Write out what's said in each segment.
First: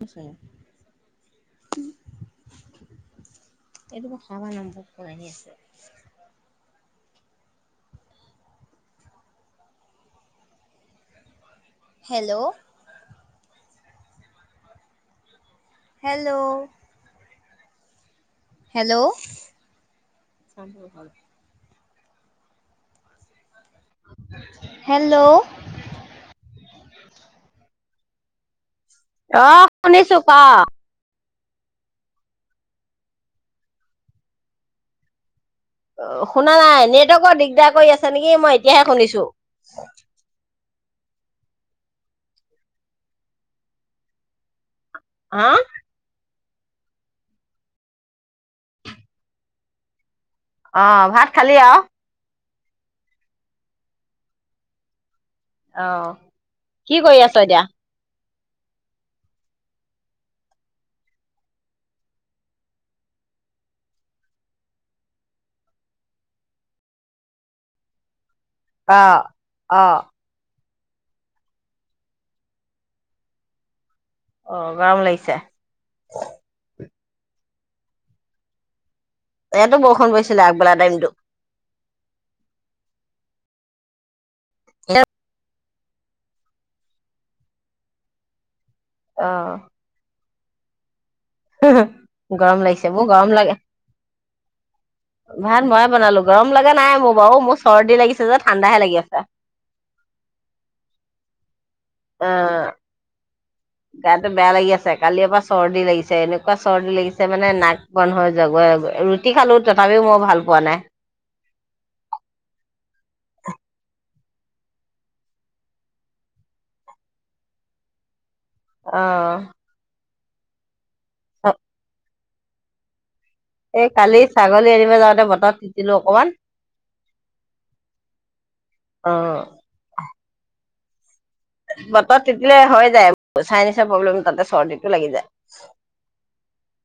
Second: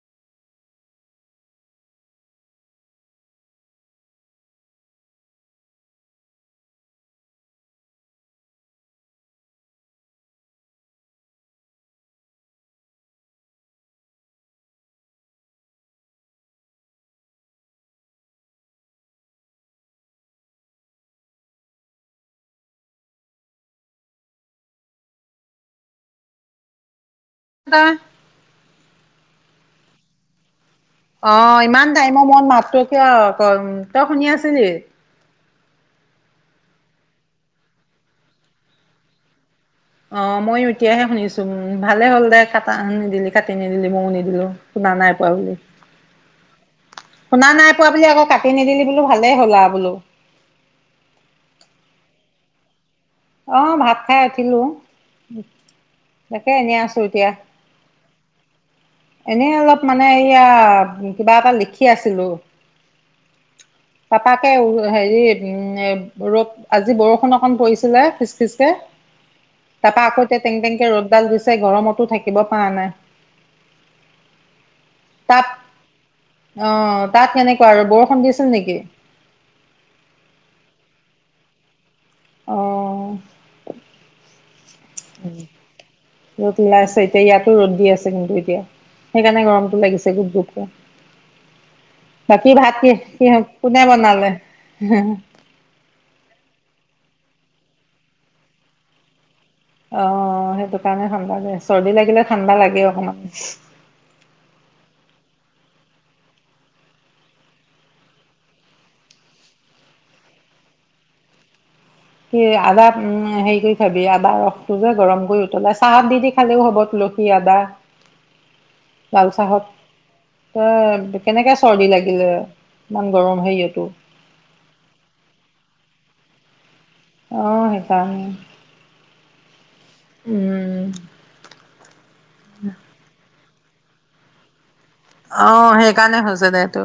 এইটো কাবা নম্বৰ কৰি আছে হেল্ল' হেল্ল' হেল্ল' হেল্ল' দা অহ শুনিছো ক অ ইমান টাইমৰ মোৱত মাত কিয় ক তই শুনি আছিলি অ শুনা নাই নেটৱৰ্কৰ দিগদাৰ কৰি আছে নেকি মই এতিয়াহে শুনিছো তেতিয়াহে শুনিছোম ভালে হ'ল দে কটা নিদিলি কাটি নিদিলি ময়ো নিদিলো শুনা নাই পোৱা হা বুলি শুনা নাই পোৱা বুলি আকৌ কাটি নিদিলি বোলো ভালেই হ'ল আও বোলো অ ভাত খালি আও অহ ভাত খাই উঠিলো অ' তাকে এনে কি আছো কৰি এতিয়া আছ এনেই অলপ মানে এয়া কিবা এটা লিখি আছিলো পাপাকে হেৰি উম ৰপ আজি বৰষুণ অকণ পৰিছিল। চাই। অ' অ' তাপা আকৌ তেংটেং। ৰ'দডাল দিছে গৰমতো থাকিব পৰা নাই। আহ গৰম লাগিছে। তাপ অ' তাত কেনেকুৱা আৰু বৰষুণ দিছিল নেকি? ইয়াতো বৰষুণ পৰিছিলে আগবেলা টাইমতো। অহ ৰ'দ মলাই আছে এতিয়া ইয়াতো ৰ'দ দি আছে কিন্তু এতিয়া। সেইকাৰণে অ' গৰমতটো লাগিছে গুপ গুপ। অহ। গৰম লাগিছে বোৰ গৰম লাগা কোনে বনালে? ভাত মইে বনালো গৰম লগা নাই মোক। বাৰ মোৰ চৰ্দি লাগিছে যে ঠাণ্ডাহে লাগি আছে। অঁ, সেইটো কাৰণে ঠাণ্ডা যায় চৰ্দি লাগিলে অ' ঠাণ্ডা লাগে অকমান। গাটো বেয়া লাগি আছে কালিৰ এপ পৰা চৰ্দি লাগিছে এনেকুৱা চৰ্দি লাগিছে মানে নাক বন্ধ হৈ জগ ৰুটি খালো তথাপিও মই ভাল পোৱা নাই। কি আদা উম হেৰি কৰি খাবি আদা ৰসটো যে গৰম কৰি উতলাই চাহত দি দি খালেও হ'ব তুলসী আদা। লাল চাহাত। উম। কেনেকে চৰ্দি লাগিলে? [unintelligible] হেৰিয়তো। এই কালি ছাগলী আনিব যাওঁতে বতৰত তিতিলো অকনমান। অঁ সেইকাৰণে। অঁ। উম। ব। তিতিলে হৈ যায়। চাই নিচা প্ৰবলেম তাতে চৰ্দি। অঁ, সেইকাৰণে হৈছে দে তটো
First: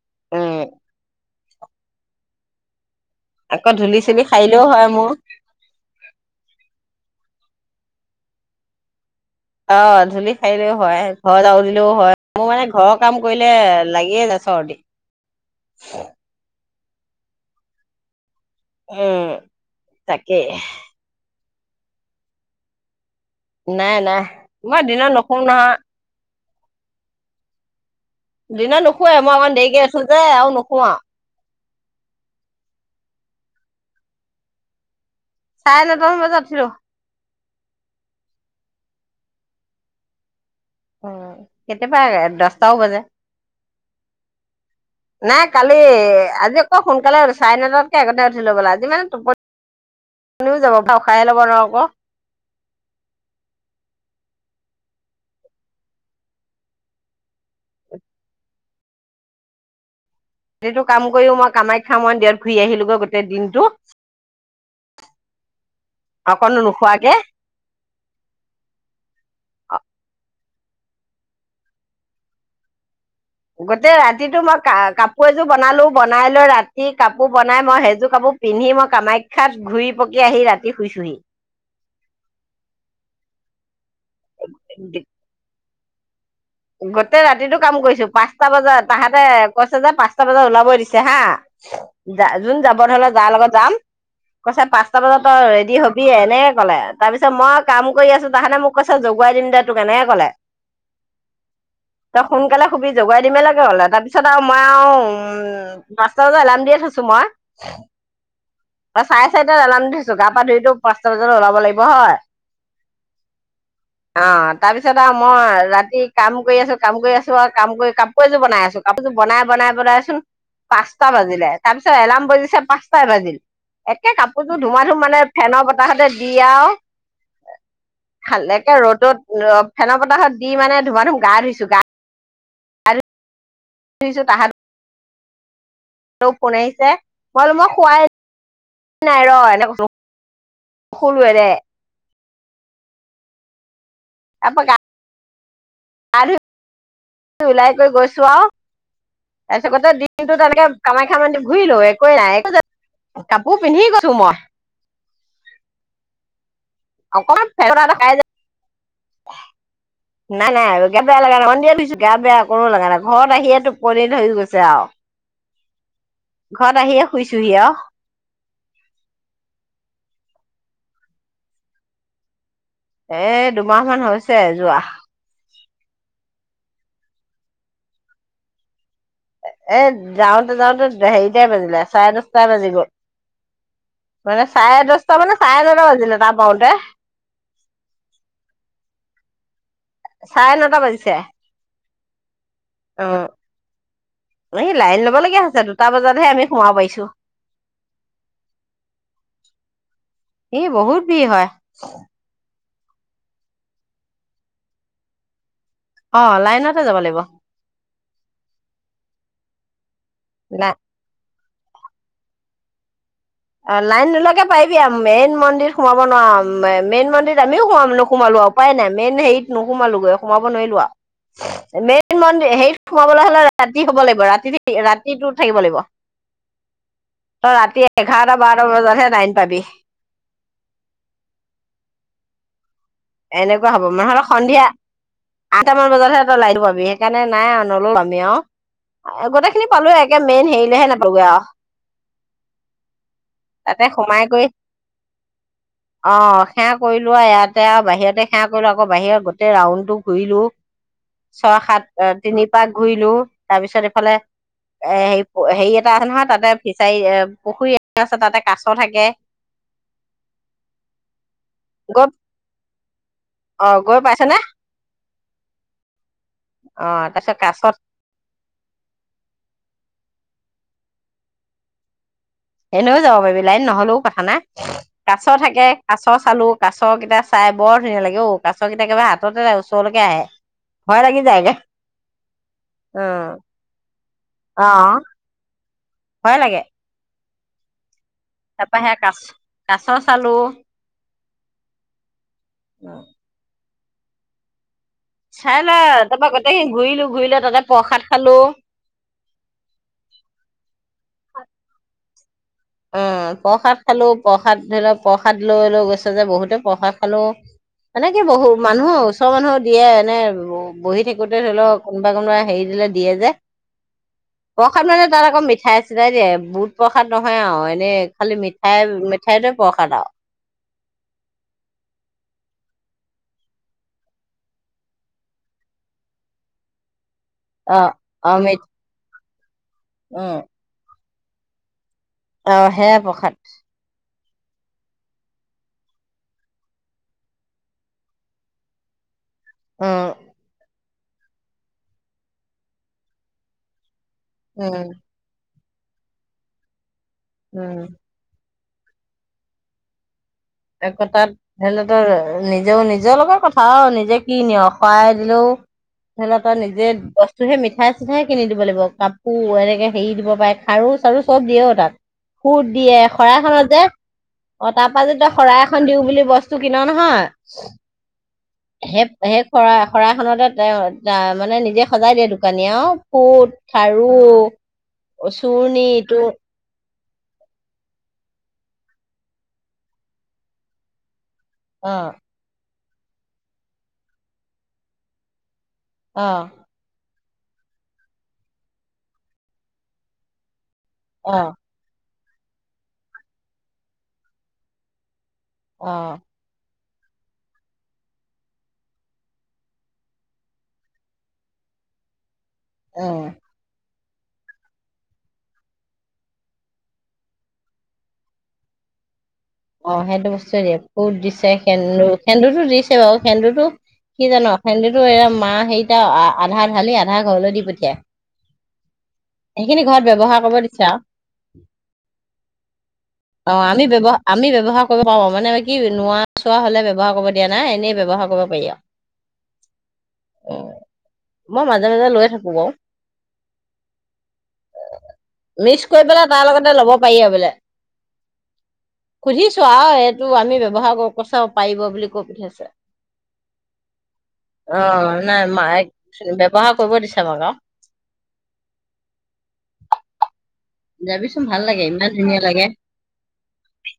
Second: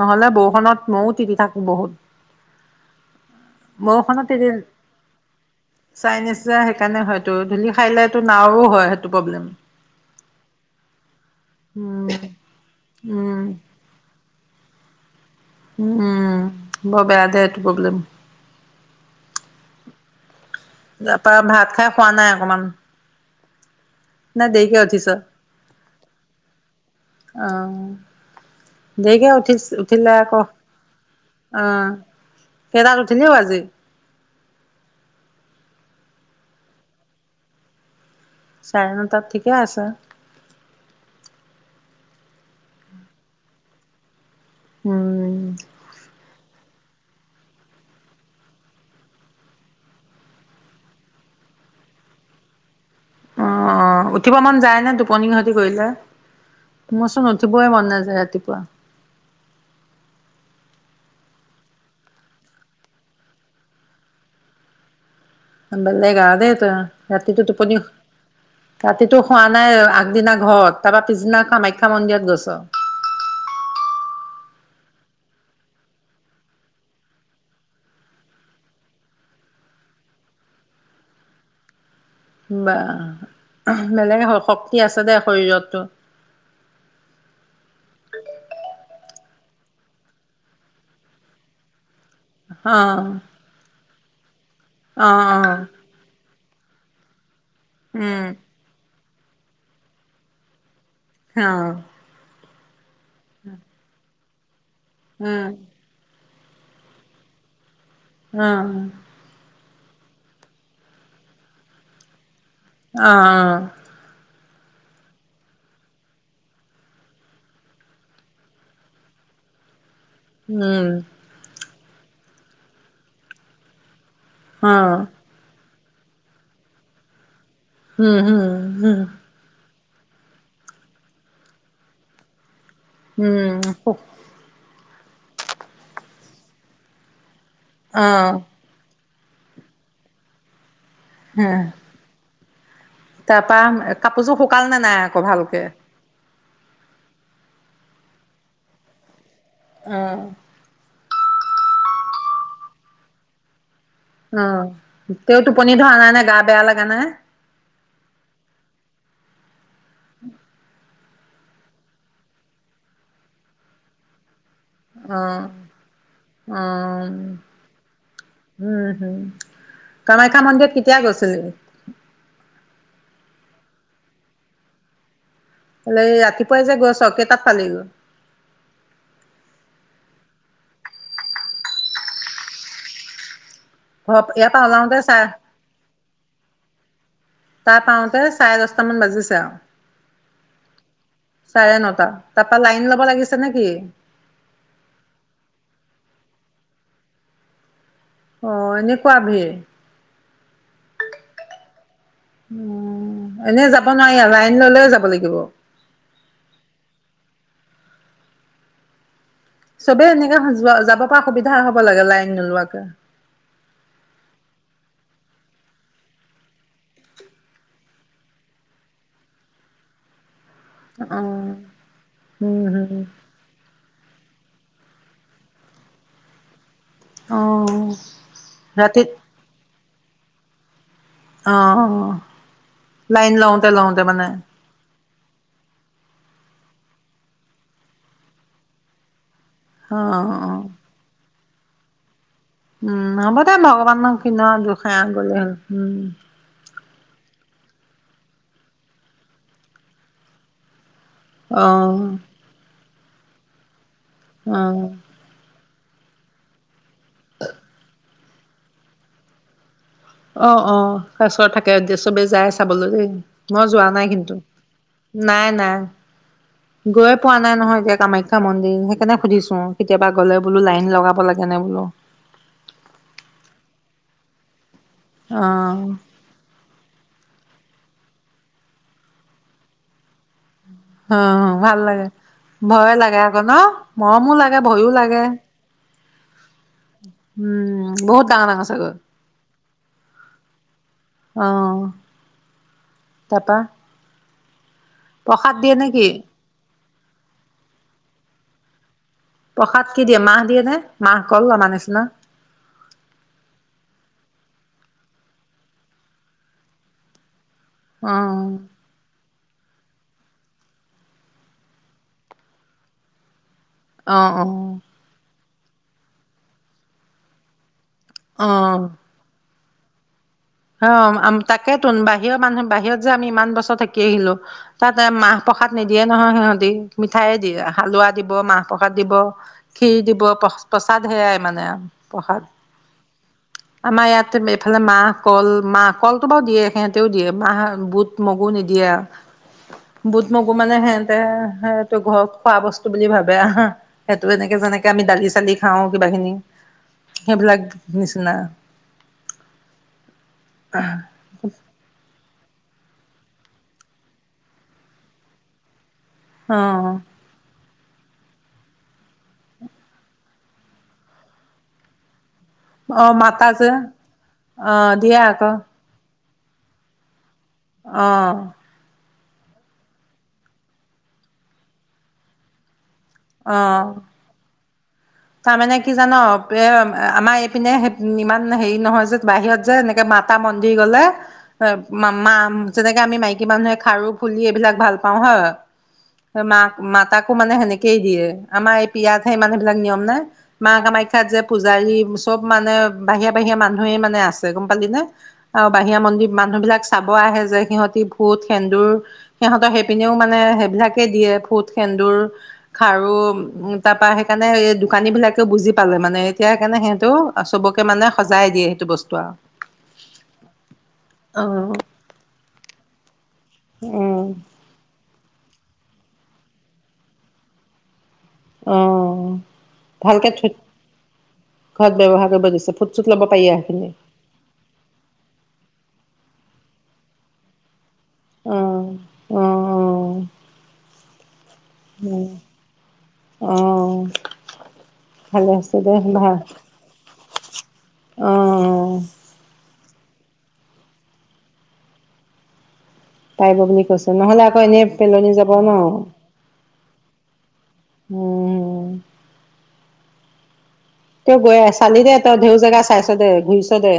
নহলে উম বৰষুনত মইও তিতি থাকো। বহুত। আকৌ ধূলি বৰষুত চুলি তি সাৰিলেও হয় মোৰ চাইনিজ যে সেইকাৰণে হয়। টো ধূলি খাইলে তো নাৱও হয়। প্ৰব্লেম অ ধূলি খাৰিলেও হয় ঘৰত আউ দিলেও উম হয় মোৰ মানে। ঘৰৰ কাম উম কৰিলে লাগিয়ে আাইছহতি। উম। ব বেয়া দে এইটো প্ৰব্লেম। উম তাকে। তাৰাপৰা ভাত খাই খোৱা নাই অকমান। নাই নাই মই দিনত নখোওঁ নহয়। আহ দিনা নুশুৱে মই অকমান দেৰিকে আছো যে আকৌ আ নুহো আঁ অ সেই তাত উঠিলিও আজি। চাৰে নটা মান বজাত উ ৰ চাৰে নটাত ঠিকে আছা উ কেতিয়াবা দহটাও বজে উম নাই কালি আজ আকৌ সোনকালে চাৰে নটাতকে আগতোই উঠি লৈ বোলা আজি মান টোপনি শনিও যাব বা উশাহে লব নোৱাৰ আকৌ আহ উঠিব মন যায় নে টোপনি সহতি কৰিলে মোৰচোন উঠিবই মন নাযায় ৰাতিপুৱা। টো কাম কৰিও মই কামাখ্যা মই দেত ঘূৰি আহিলোগৈ গোটেই দিনটো। বেলেগ আৰু দেই অকনো তো নোখোৱাকে ৰাতিটো টোপনি ৰাতিটো খোৱা নাই আগদিন ঘৰত তাৰ পৰা পিছনা কামাখ্যা মন্দিৰত গছ গোটেই ৰাতিটো মই ক কাপোৰ এযোৰ বনালো বনাই লৈ ৰাতি কাপোৰ বনাই মই সেইযোৰ কাপোৰ পিন্ধি মই কামাখ্যাত ঘূৰি পকি আহি ৰাতি শুইচোহি বা বেলেগে হ শক্তি আছে দে শৰীৰতটো। গোটেই ৰাতিটো কাম কৰিছো পাঁচটা বজাত তাহাঁতে কৈছে যে পাঁচটা বজাত ওলাব দিছে হা যা যোন অ যাব ধৰিলে যাৰ লগত যাম। কৈছো পাঁচটা অ বজাত ত অ ৰেডি হবিয়ে এনে তাৰ পিছত মই কাম কৰি উম আছো তাহানে মোক ক আছে জগুৱাই দিম দে তোক কেনেকে কলে হ জগাই দমেই লাগে হ'ল এটা। তাৰ পিছত আ উ উম লাম দিয়ে থৈছো মই। অ অ চাৰে চাৰিটাত আলাম উঠিছো গা পা ধুইতো পাঁচটা বজাল ওলাব লাগিব হয় আহ অ তাৰপিছত আৰু মই ৰাতি কাম কৰি আছো কাম কৰি আছো আৰু কাম কৰি কাপোৰ এযোৰ বনাই আছো কাপোৰযোৰ বনাই বনাই বনাইছো। উম পাঁচটা বাজিলে তাৰিছত এলাম বজিছে পাঁচ পাই বাজিল। আ কাপোৰ অ ধুমা ধুম মানে ফেনৰ। তাহতে দিয়া আ উম খালেকে উম ৰ'দত। ফেনৰ বতাহত দি মানে ধুমা ধুম গা ধুইছো গা। উম তিছো তাহাঁত। ৰহ কোন আহিছে? হল মই অ খোৱাই? নাই ৰ এনেকুৱ। সৰুৱেৰে। তা পাম। কাপোৰযোৰ শুকাল নে নাই আক ভাল। এক আৰু ওলাই গৈছো আৰু। তাৰপিছ গতে অ দিনটোত তেনেকে কামাই। কাম্যখা ঘোৰিলো একো এই নাই কাপোৰ পিন্ধি গলো? অ তে টোপনি ধৰা নাই নে গা। বেয়া লাগে। অ ক ফেৰা। এ নাই নাই। গে বেয়া লগা নন্দিয় ধুইছো গে বেয়া কোনো লগা নাই ঘৰত আহিয়েটো টোপনি ধৰি গৈছে? আৰু অ ঘৰত আহিয়ে আহ শুইছোহি আৰু উম হম। কামাখ্যা মন্দিৰত কেতিয়া গৈছিল? এ দুমাহ মান হৈছে যোৱা। হলে ৰাতিপুৱাই যে গৈ চৰকেইটাত পালে গৈ। এ যাওঁতে যাওঁতে হেৰিটাই বাজিলে চাৰে দচটাই বাজি গ'ল। ঘ মানে ইয়াৰ পৰা চাৰে ওলাওতে দহটা চাৰে মানে নটা বাজিলে তাৰ পাওঁতে তাৰ পাওতে চাৰে দশটামান বাজিছে আৰু। চাৰে নটা বাজিছে চাৰে নটা, তাৰপা লাইন ল'ব অ লাগিছে নে কি? সি লাইন লব লগগীয়া হৈছে দুটা বজাতহে আমি। সোমাই পাইছো? অ এনেকুৱা ভিৰ। এ বহুত ভিৰ হয়। উ এনে যাব নোৱাৰি লাইন ললেয় যাব লাগিব? অ লাইনতে যাব লাগিব? চবে এনেকে লাই যাব পৰা। সুবিধা হ'ব লাগে লাইন নোলোৱাকে? অ লাইন নোলকে পাৰিবি মেইন মন্দিৰিত সোমাব নোৱাৰ। মেইন মন্দিৰত আমিও সোমাম নোসোমালো উপায় নাই, মেইন হেৰিত নোসোমালোগৈ সোমাব নোৱাৰিলো আও। অ', মেইন মন্দিৰ উম, হেইত হম, সোমাবলৈ হ'লে ৰাতি থব লাগিব ৰাতি ৰাতিতটো থাকিব লাগিব। ত ৰাতি অ', এঘাৰটা বাৰটা বজাতহে ৰাতিত লাইন পাবি আহঁ এনেকুৱা হ'ব মা নহ'লে সন্ধিয়া আঠটামান বজাতহে ত লাইন পাবি। সেইকাৰণে নাই আৰু নল আমি আও। গোতে [unintelligible] খিনি পালো, একে অ', মেইন অ'। হেৰিলেহে নাপালো আও। উম হ'ব দে তাতে ভগৱানৰ সোমাই কিনো কৰি আও দুসাই আগ হ'ল উম ত [unintelligible] বাহিৰতে সেৱা কৰিলো আকৌ বাহিৰত গোটেই ৰাউন্ড টো ঘূৰিলো ছয় অ', সাত তিনি পাঁচ ঘুইলো তাৰ পিছতে ফে অ'। এ হেৰি হেৰি আহিলোঙ আও তাতে উঠিলো, চাই পুখুৰী তাতে কাছ থাকে। অঁ অঁ তচৰ থাকে যে গৈ চবে যাই আ চাবলৈ মই অ যোৱা গৈ নাই পাইছে কিন্তু। নে নাই নাই অ গৈ পোৱা তাৰপিছত নাই কাছত নহয় এতিয়া কামাখ্যা মন্দিৰ সেইকাৰণে সুধিছো আও। গ'লে বোলো লাইন লগাব লাগে নে বোলো এনেও যাব পাৰিবি লাইন নহলেও কথা নাই। কাছ থাকে, অ', কাছ চালো, কাছ কেইটা- চাই বৰ ধুনীয়া লাগে ও, কাছ কেইটা একেবাৰে হাততে ওচৰলৈকে আহে ভয় হ লাগি যায়গে ভাল লাগে ভয়ে লাগে উম আকৌ ন, মৰমো লাগে ভয়ো লাগে। হয় লাগে [inaudible] উম বহুত ডাঙৰ ডাঙৰ তাৰপা চাগৈ সেয়া কাচ কা চ চালো আহ তাপা চাই লা নেকি? তাৰ পৰা গোটেইখিনি ঘূৰিলো ঘূৰিলো তাতে প্ৰসাদ খালো। প্ৰসাদ কি দিয়ে মাহ দিয়ে নে? মাহ গ'ল আমাৰ নিচিনা, অঁ প্ৰসাদ খালো প্ৰসাদ ধৰি লওক প্ৰসাদ লৈ লৈ গৈছে যে বহুতে প্ৰসাদ খালো এনেকে বহু অ', মানুহো আছে ও চৰ মানুহো দিয়ে এনে বহি থাকোঁতে ধৰি লওক কোনোবা কোনোবাই হেৰি দিলে দিয়ে যে অ', প্ৰসাদ মানে তাৰ আকৌ মিঠ মিঠাই চিঠাই দিয়ে বুত প্ৰসাদ নহয়। হা এনে খালি মিঠাই অ', মিঠাইত প্ৰসাদ আৰু অ তাকে তো বাহিৰৰ মানুহ বাহিৰত যে আমি ইমান বছৰ থাকি আহিলো তাত মাহ প্ৰসাদ নিদিয়ে নহয় সিহঁতি মিঠাই দিয়ে অ হালোৱা অ দিব মি মাহ প্ৰসাদ দিব খিৰ দিব তাত সেয়াই মানে আৰু আহ হে প্ৰসাদ ইয়াত এইফালে মাহ কল মাহ কলটো বাৰু দিয়ে সিহঁতেও দিয়ে মাহ বুট মগু নিদিয়ে উম বুধ মগু মানে হেন সেইটো ঘৰত খোৱা বস্তু বুলি ভাবে আহ সেইটো এনেে উম যেনেকে আমি দালি চালি খাওঁ কিবাখিনি সেইবিলাক উম নিচিনা আকৌ তাত সেনেকে নিজেও নিজৰ লগত কথা আৰু নিজে কি নিঅ শৰাই দিলেও ধৰি লওক তই নিজে অ', বস্তুহে নি মিঠাই চিঠাই কিনি দিব লাগিব কাপোৰ এনেকে হেৰি দিব পাৰে খাৰু চাৰু চব দিয়ে অ তাত সুত দিয়ে অ শৰাই মাতাজে খনত যে অ তাৰপা দিয়ে যেতিয়া আকৌ শৰাই এখন দিওঁ বুলি বস্ত বস্ত কিন নহয় অ সেই সেই শৰা শৰাইখনতে মানে নিজে সজাই দিয়ে দোকানীয়ে আৰু অ ফুত খাৰু তাৰমানে চুৰ্ণি কি জান ইটো আমাৰ এইপিনে ইমান হেৰি নহয় যে বাহিৰত যে এনেকে মাতা মন্দিৰ গ'লে অ মা মা যেনেকে আমি মাইকী মানুহে খাৰু ফুলি এইবিলাক ভাল পাওঁ হা অ মা মাতাক আকৌ মানে সেনেকেই দিয়ে আমাৰ এই পিয়াজহে ইমানবিলাক নিয়ম হয়নে? মা কামাখ্যাত অ যে পূজাৰী মুচ চব মানে বাহিৰা -বাহিৰা মানুহেই মানে আছে গম পালি নে। আৰু অ বাহিৰা মন্দিৰ মানুহ বিলাকচ। চাব আহে যে সিহঁতি ফুট সেন্দুৰ সিহঁতৰ সেইপিনেও মানে সেইবিলাকে দিয়ে ফুট সেন্দুৰ খাৰু অ উ তাপা সেইকাৰণে এই দোম দোকানী বিলাকেও বুজি পালে মানে এতিয়া সেইকাৰণে সেতেওঁ চবকে মানে সজাই দিয়ে সেইটো বস্তু আৰু অ 'সেইটো বস্তুৱে দিয়ে ফুত দিছে সেন্দুৰ সেন্দুৰতো দিছে বাৰু সেন্দুৰতো উম কি জানো সেন্দুৰতো এয়া মা হেৰি এতিয়া আধা ঢালি আধা ঘৰলৈ দি পঠিয়াই। অ' সেইখিনি ঘৰত ভালকে ব্যৱহাৰ থ কৰিব দিছে আৰু ঘৰত ব্যৱহাৰ কৰিব দিছে ফুট চুট ল'ব পাৰি অ আমি সেইখিনি। ব্যৱ আমি ব্যৱহাৰ কৰিব পাৰ মানে আম কি নোৱা চোৱা হলে ব্যৱহাৰ কৰিব দিয়া নাই এনেই ব্যৱহাৰ কৰিব পাৰি অ', অ', আৰু মই মাজে মাজে লৈ অ', থাকো বাৰু অ', ভালে আছে মিক্স দে কৰি ভাল পেলাই অ', তাৰ লগতে ল'ব পাৰি আৰু বেলেগ অ', খুজিছোঁ আও টো আমি ব্যৱহাৰ কৰো কৈছে ক পাৰিব বুলি কৈ পিঠিয়াইছে। পাৰিব বুলি কৈছেো নহ'লে আকৌ এনেই পেলনি নাই যাব ন মায়ে ব্যৱহাৰ কৰিব দিছে আমাক আৰু উম, তই যাবিচোন গৈ ভাল লাগে চালি ইমান দে তই ধুনীয়া ধেও লাগে জেগা চাইছ দে ঘূৰিছ দে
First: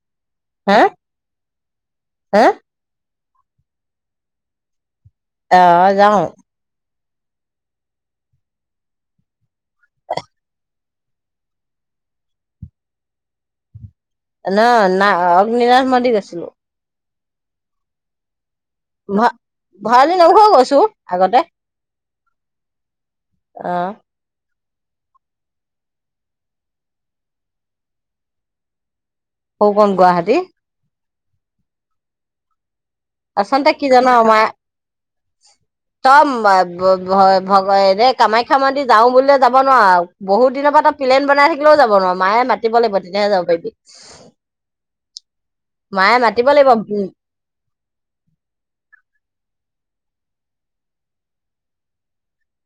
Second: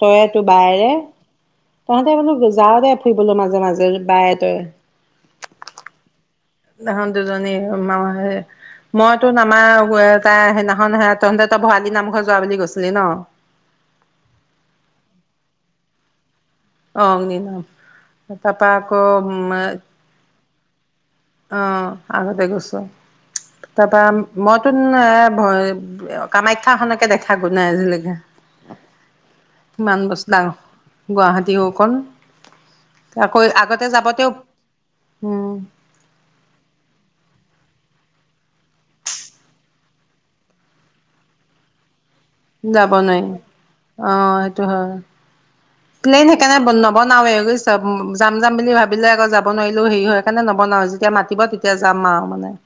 তই তোৰ হা বায়েৰে তহঁতে হা বোলো যাৱ দেব ফুৰিবলৈ মাজে -মাজে বায়ে তয়ে অ ' যাওঁ তহঁত দুজনী মায়ে মই তো আমাৰ তাই সেইদিনাখন তহতি তো ভৰাালি নামঘৰ যোৱা বুলি গৈছিলি ন'। ন না অগ্নিনাথ মন্দিৰ গৈছিলো। অগ্নিনাভ। ভ ভঁৰালী নামঘৰ গৈছিলি? চো অ' আগতে গৈছোঁ আও অ তাৰপৰা মদ নতুন এ কামাখ্যা খনকে দেখা গৈ নাই আজিলৈকে। সৌ কণ গুৱাহাটী। গুৱাহাটী হও কণ। তাকৌ আচলতে কি আগতে জান যাবতে আমাৰ উম তই ভগ এনে কামাখ্যা মন্দিৰ যাও বুলিলে যাব নোৱাৰ। বহুত দিনৰ পৰা এটা পিলেন বনাই থাকিলেও যাব নোৱাৰ। মায়ে মাতিব যাব লাগিব নোৱাৰি। তেতিয়াহে যাব পাৰিবি অ', সেইটো হয়। মায়ে প্লেইন মাতিব লাগিব সেইকাৰণে উম নবনাওৱে বুইছ। যাম-যাম বুলি ভাবিলে আকৌ যাব নোৱাৰিলেও হেৰি হয়। সেইকাৰণে নবনাও, যেতিয়া মাতিব তেতিয়া যাম আৰু মানে।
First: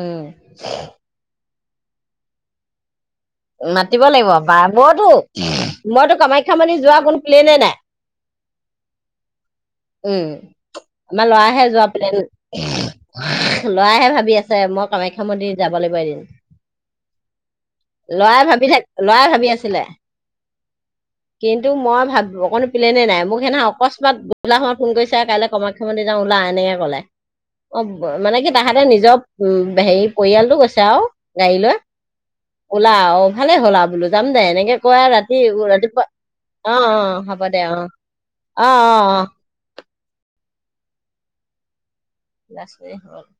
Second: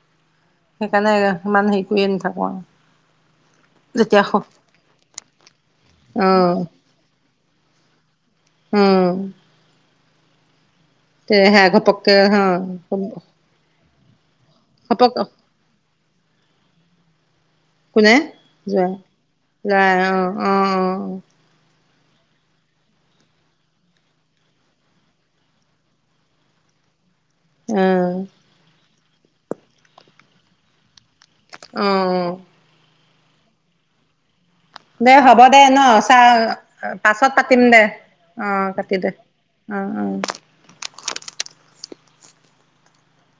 উম। সেইকাৰণে ইমান হেৰি কৰিয়ে নাথাকো আৰু। মাতিব যেতিয়া লাগিব বা মইতো, মইতো কামাখ্যা অ', মন্দিৰ যোৱা কোনো প্লেনে নাই। উম। উম। আমাৰ তে ল'ৰাহে সেয়া যোৱা ঘপককে প্লেন, হা ল'ৰাহে ভাব আছে মই ঘপক কামাখ্যা মন্দিৰ যাব লাগিব এদিন কোনে ল'ৰাই ভাবি যোৱা থাকে, ল'ৰাই ভাবি আছিলে। যায় অ', অ', কিন্তু মই ভাবিব কোনো প্লেনে নাই, মোক সেদিনা অকস্মাত উলা সময়ত ফোন কৰিছে। কাইলৈ কামাখ্যা মন্দিৰ যাম ওলা এনেকে ক'লে। অ' মানে কি তাহাতে নিজৰ উম হেৰি পৰিয়ালটো গৈছে আৰু গাড়ী লৈ। অ'। ওলা অ' ভালে হ'ল আৰু যাম দে এনেকে কয় দে ৰাতি হ'ব দে ন? ৰাতিপুৱা চাহ অ অ পাছত হ'ব পাতিম অ দে। অ' কাটি দে। অ, অ। ক্লাছ কৰি হল? [unintelligible]